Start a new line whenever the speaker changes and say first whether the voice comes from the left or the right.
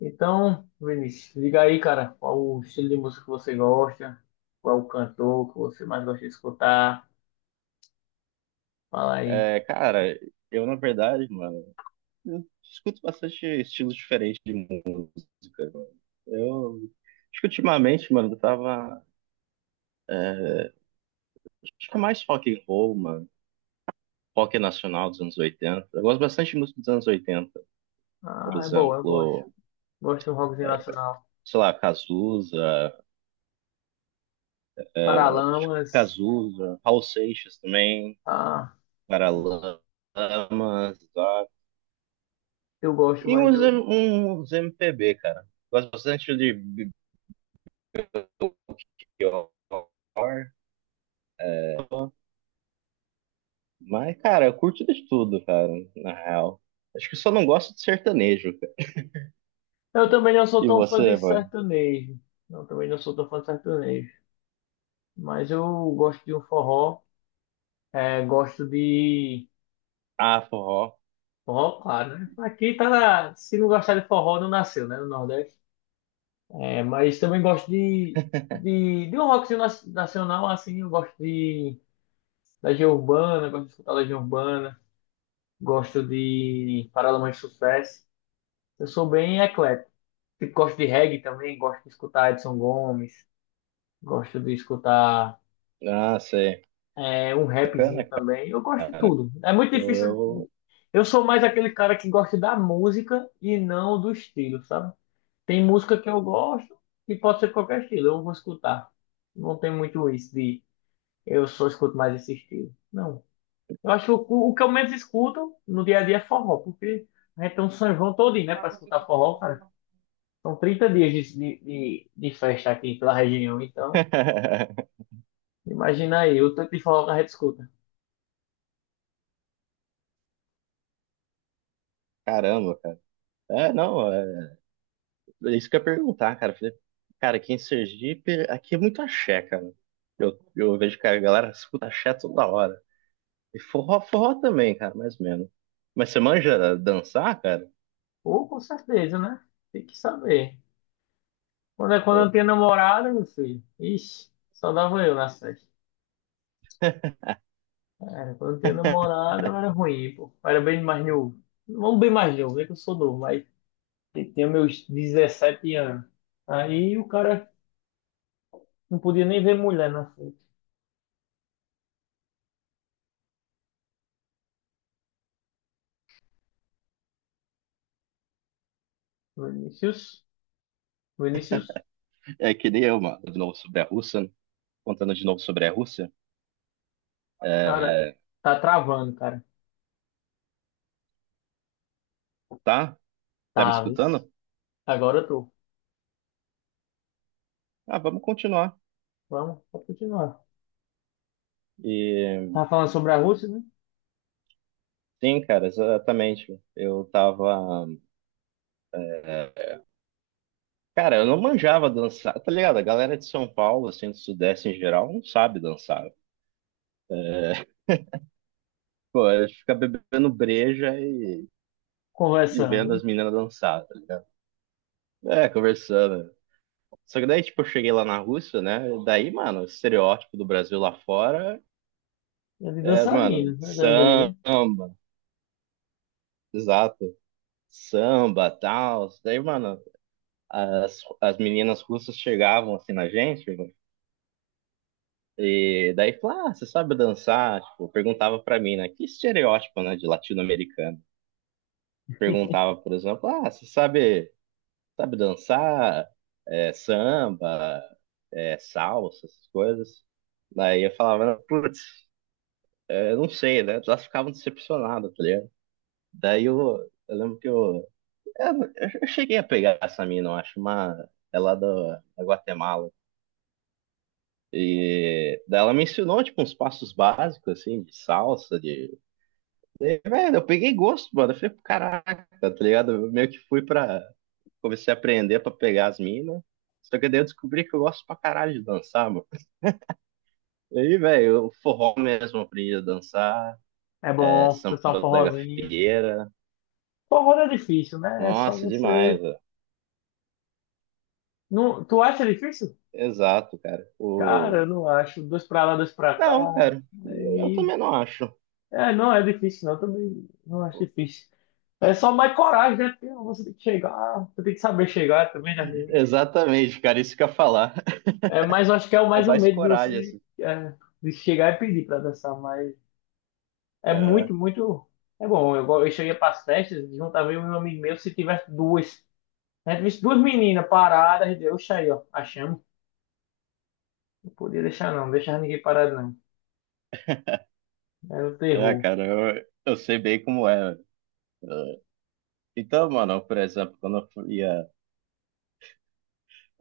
left: Então, Vinícius, diga aí, cara, qual o estilo de música que você gosta, qual o cantor que você mais gosta de escutar, fala aí.
right: É, cara, eu na verdade, mano, eu escuto bastante estilos diferentes de música, mano. Eu acho que ultimamente, mano, eu tava. Acho que é mais rock and roll, mano. Rock nacional dos anos 80. Eu gosto bastante de música dos anos 80, por
left: Ah, é boa, eu gosto.
right: exemplo,
left: Gosto de um rockzinho nacional.
right: sei lá, Cazuza,
left: Paralamas,
right: Cazuza, Raul Seixas também,
left: ah,
right: Paralamas, tá?
left: eu gosto
right: e
left: mais
right: uns,
left: do.
right: M- uns MPB, cara. Gosto bastante de Belchior. Mas, cara, eu curto de tudo, cara, na real. Acho que só não gosto de sertanejo, cara.
left: Eu também não sou
right: E
left: tão fã de
right: você, mano?
left: sertanejo, eu também não sou tão fã de sertanejo, mas eu gosto de um forró, é, gosto de.
right: Ah, forró.
left: Forró, claro, né? Aqui tá na. Se não gostar de forró, não nasceu, né, no Nordeste. É, mas também gosto de, de um rockzinho nacional, assim, eu gosto de Legião Urbana, gosto de escutar Legião Urbana, gosto de Paralamas de Sucesso. Eu sou bem eclético. Tipo, gosto de reggae também, gosto de escutar Edson Gomes, gosto de escutar
right: Ah, sei.
left: um
right: Bacana,
left: rapzinho também. Eu gosto de
right: cara.
left: tudo. É muito
right: Eu...
left: difícil.
right: eu-
left: Eu sou mais aquele cara que gosta da música e não do estilo, sabe? Tem música que eu gosto e pode ser qualquer estilo, eu vou escutar. Não tem muito isso de eu só escuto mais esse estilo. Não. Eu acho que o que eu menos escuto no dia a dia é forró, porque a gente tem um São João todinho, né, pra escutar forró, cara. São 30 dias de festa aqui pela região, então imagina aí o tanto de forró que a gente escuta.
right: Caramba, cara. É, não, é isso que eu ia perguntar, cara. Eu falei, cara, aqui em Sergipe, aqui é muito axé, cara. Eu vejo que a galera escuta axé toda hora. E forró, forró também, cara, mais ou menos. Mas você manja dançar, cara?
left: Ou com certeza, né? Tem que saber. Quando eu não
right: Ou-
left: tinha namorada, meu filho, ixi, só dava eu na festa. Era quando eu não tinha namorada, eu era ruim, pô. Eu era bem mais novo. Não bem mais novo, é que eu sou novo, mas eu tinha meus 17 anos. Aí o cara não podia nem ver mulher na frente. Vinícius, Vinícius,
right: É que nem eu, mano, de novo sobre a Rússia, né? Contando de novo sobre a Rússia.
left: cara,
right: É,
left: tá travando, cara.
right: tá? Tá me
left: Tá, isso.
right: escutando?
left: Agora eu tô.
right: Ah, vamos continuar.
left: Vamos, pode continuar.
right: E
left: Tava falando sobre a Rússia, né?
right: sim, cara, exatamente. Eu tava. É, cara, eu não manjava dançar, tá ligado? A galera de São Paulo, assim, do Sudeste em geral, não sabe dançar. Pô, a gente fica bebendo breja e
left: Conversando,
right: vendo
left: né?
right: as meninas dançar, tá ligado? É, conversando. Só que daí, tipo, eu cheguei lá na Rússia, né? Daí, mano, o estereótipo do Brasil lá fora
left: É de
right: é, mano,
left: dançarino, né? Também, né?
right: samba. Exato. Samba, tal. Daí, mano, as meninas russas chegavam assim na gente, mano, e daí falavam, ah, você sabe dançar? Tipo, perguntava pra mim, né? Que estereótipo, né, de latino-americano. Perguntava, por exemplo, ah, você sabe, dançar? É, samba, é, salsa, essas coisas. Daí eu falava, putz, é, não sei, né? Elas ficavam decepcionadas, tá ligado? Daí eu lembro que Eu, eu cheguei a pegar essa mina, eu acho, uma, é lá da Guatemala. E daí ela me ensinou, tipo, uns passos básicos, assim, de salsa. E, velho, eu peguei gosto, mano. Eu falei, caraca, tá ligado? Eu meio que fui. Comecei a aprender pra pegar as minas. Só que daí eu descobri que eu gosto pra caralho de dançar, mano. E aí, velho, eu forró mesmo aprendi a dançar.
left: É
right: é,
left: bom dançar um
right: samba da
left: forrozinho.
right: gafieira.
left: Forró não é difícil, né? É só
right: Nossa,
left: você.
right: demais, velho.
left: Não, tu acha difícil?
right: Exato, cara.
left: Cara, eu não acho. Dois pra lá, dois pra
right: Não,
left: cá.
right: cara. Eu
left: Aí
right: também não acho.
left: é, não é difícil, não. Eu também não acho difícil. É só mais coragem, né? Porque ah, você tem que chegar, você tem que saber chegar também, né?
right: Exatamente, cara, isso que eu ia falar.
left: É, mas eu acho que é o
right: É
left: mais um
right: mais
left: medo de
right: coragem,
left: você
right: assim.
left: é, de chegar e pedir pra dançar. Mas é
right: Aham.
left: muito, muito. É bom. Eu cheguei pras festas, juntava eu e um amigo meu, se tivesse duas. A gente visse duas meninas paradas, a gente, oxa aí, ó, achamos. Não podia deixar, não, não deixava ninguém parado, não. Era um
right: É,
left: terror.
right: cara, eu sei bem como é. Então, mano, por exemplo, quando eu fui, é,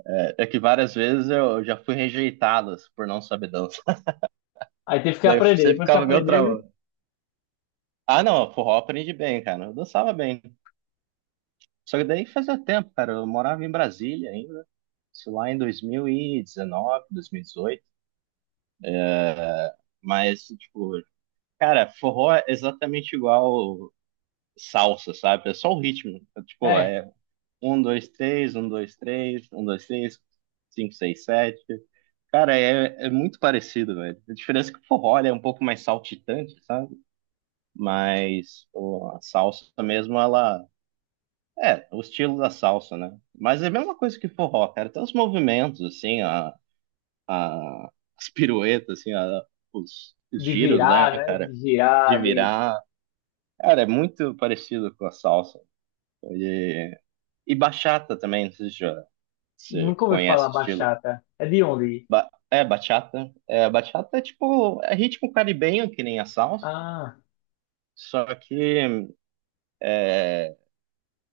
right: é, é que várias vezes eu já fui rejeitado assim, por não saber dançar.
left: Aí teve que
right: Daí
left: aprender.
right: você
left: Depois que
right: ficava meio
left: aprendeu, né?
right: trauma. Ah, não, forró aprendi bem, cara. Eu dançava bem. Só que daí fazia tempo, cara. Eu morava em Brasília ainda. Isso lá em 2019, 2018. Mas, tipo, cara, forró é exatamente igual salsa, sabe? É só o ritmo. É, Tipo,
left: é,
right: é, Um, dois, três, um, dois, três, um, dois, três, cinco, seis, sete. Cara, é muito parecido, velho. A diferença é que o forró ele é um pouco mais saltitante, sabe? Mas pô, a salsa mesmo, ela. É, o estilo da salsa, né? Mas é a mesma coisa que forró, cara. Tem os movimentos, assim, a, as piruetas, assim, os
left: de
right: giros, né,
left: virar, né?
right: cara?
left: De
right: De
left: girar, de.
right: virar. Cara, é muito parecido com a salsa. E, e bachata também, não sei se se você
left: Nunca ouvi falar
right: conhece o estilo.
left: bachata. É de onde?
right: É, bachata. É, bachata é tipo, é ritmo caribenho, que nem a salsa,
left: Ah,
right: só que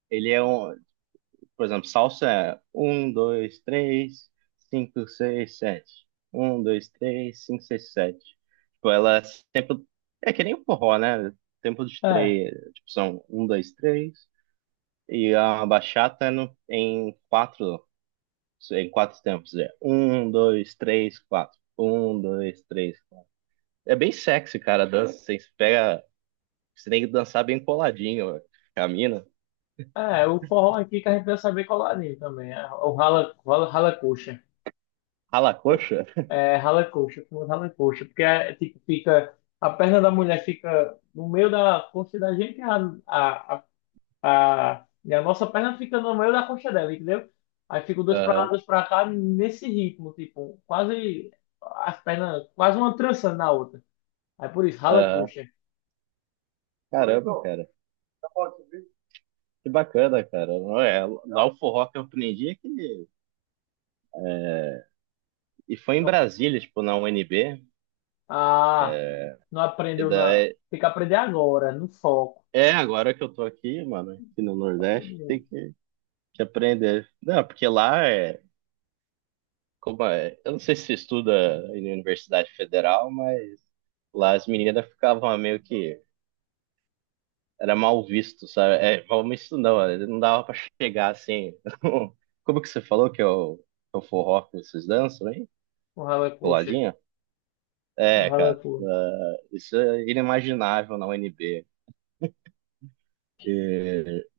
right: ele é um, por exemplo, salsa é um, dois, três, cinco, seis, sete. Um, dois, três, cinco, seis, sete. Tipo, ela é tempo, é que nem o forró, né? Tempo de
left: é.
right: três, tipo, são um, dois, três, e a bachata é no, em quatro tempos, é um, dois, três, quatro. Um, dois, três, É bem sexy, cara, a dança. Você pega. Você tem que dançar bem coladinho, camina.
left: É, o forró aqui que a gente vai saber colorinho também. É o rala, rala, rala coxa.
right: Rala a coxa.
left: É rala coxa, como rala coxa. Porque é tipo, fica. A perna da mulher fica no meio da coxa da gente e a, a nossa perna fica no meio da coxa dela, entendeu? Aí fica dois pra lá,
right: Aham,
left: dois pra cá, nesse ritmo, tipo, quase as pernas, quase uma trançando na outra. Aí por isso, rala
right: aham.
left: coxa.
right: Caramba, então, cara. Que bacana, cara. Não é, lá o forró que eu aprendi é que. E foi em
left: Então,
right: Brasília, tipo, na UNB.
left: ah, não
right: E
left: aprendeu não.
right: daí.
left: Tem que aprender agora, no foco.
right: É, agora que eu tô aqui, mano, aqui no
left: Tem que
right: Nordeste,
left: aprender.
right: tem que aprender. Não, porque lá é. Como é? Eu não sei se estuda em universidade federal, mas lá as meninas ficavam meio que. Era mal visto, sabe? É, mal visto não, ele não dava pra chegar assim. Como que você falou que é o forró que vocês dançam, hein?
left: O ralo é coxa.
right: Coladinho?
left: O
right: É,
left: ralo é
right: cara,
left: coxa.
right: isso é inimaginável na UNB.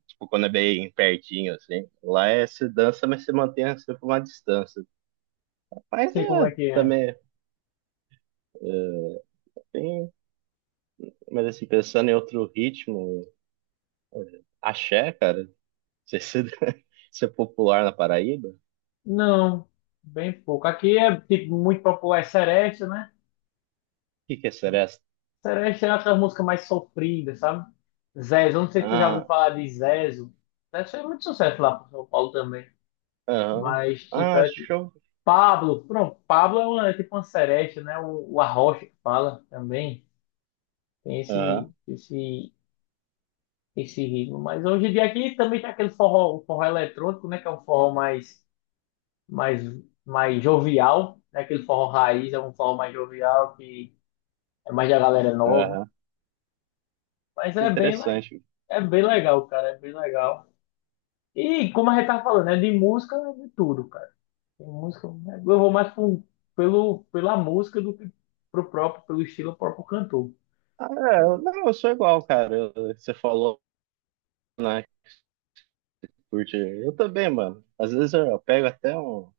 right: Tipo, quando é bem pertinho, assim. Lá é se dança, mas se mantém sempre uma distância. Mas
left: Sei como é
right: é,
left: que é.
right: também tem. Mas assim, pensando em outro ritmo, axé, cara, não sei se se é popular na Paraíba. O
left: Não, bem pouco. Aqui é tipo muito popular é Seresta, né?
right: que que é seresta?
left: Seresta é aquela música mais sofrida, sabe? Zezo, eu não sei se tu já ouviu
right: Ah,
left: falar de Zezo. Zezo fez muito sucesso lá pro São Paulo também.
right: aham.
left: Mas tipo,
right: Ah,
left: é, tipo
right: show.
left: Pablo, pronto, Pablo é tipo uma Seresta, né? O Arrocha que fala também. Tem esse,
right: Aham.
left: esse esse ritmo. Mas hoje em dia aqui também tem aquele forró, o forró eletrônico, né? Que é um forró mais, mais jovial, né? Aquele forró raiz, é um forró mais jovial, que é mais da galera nova.
right: Aham.
left: Mas é bem, le-
right: Interessante.
left: é bem legal, cara, é bem legal. E como a gente tá falando, é de música de tudo, cara. Tem música, eu vou mais pela música do que pro próprio, pelo estilo próprio cantor.
right: Ah, é, não, eu sou igual, cara. Você falou, né, que curte. Eu também, mano. Às vezes eu pego até um,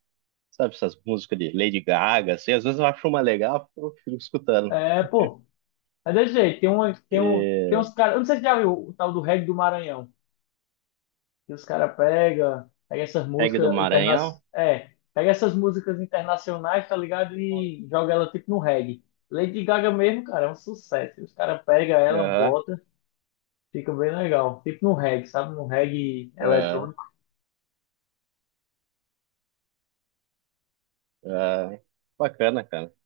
right: sabe, essas músicas de Lady Gaga, assim, às vezes eu acho uma legal, eu fico escutando.
left: É, pô, é desse jeito. Tem, uma, tem, um, tem
right: E
left: uns caras, eu não sei se já viu o tal do reggae do Maranhão. E os caras
right: reggae do Maranhão.
left: pega essas músicas internacionais, tá ligado? E joga ela tipo no reggae. Lady Gaga mesmo, cara, é um sucesso. Os caras pega ela,
right: Aham,
left: bota, fica bem legal. Tipo no reggae, sabe? No reggae
right: aham,
left: eletrônico.
right: aham. Bacana, cara.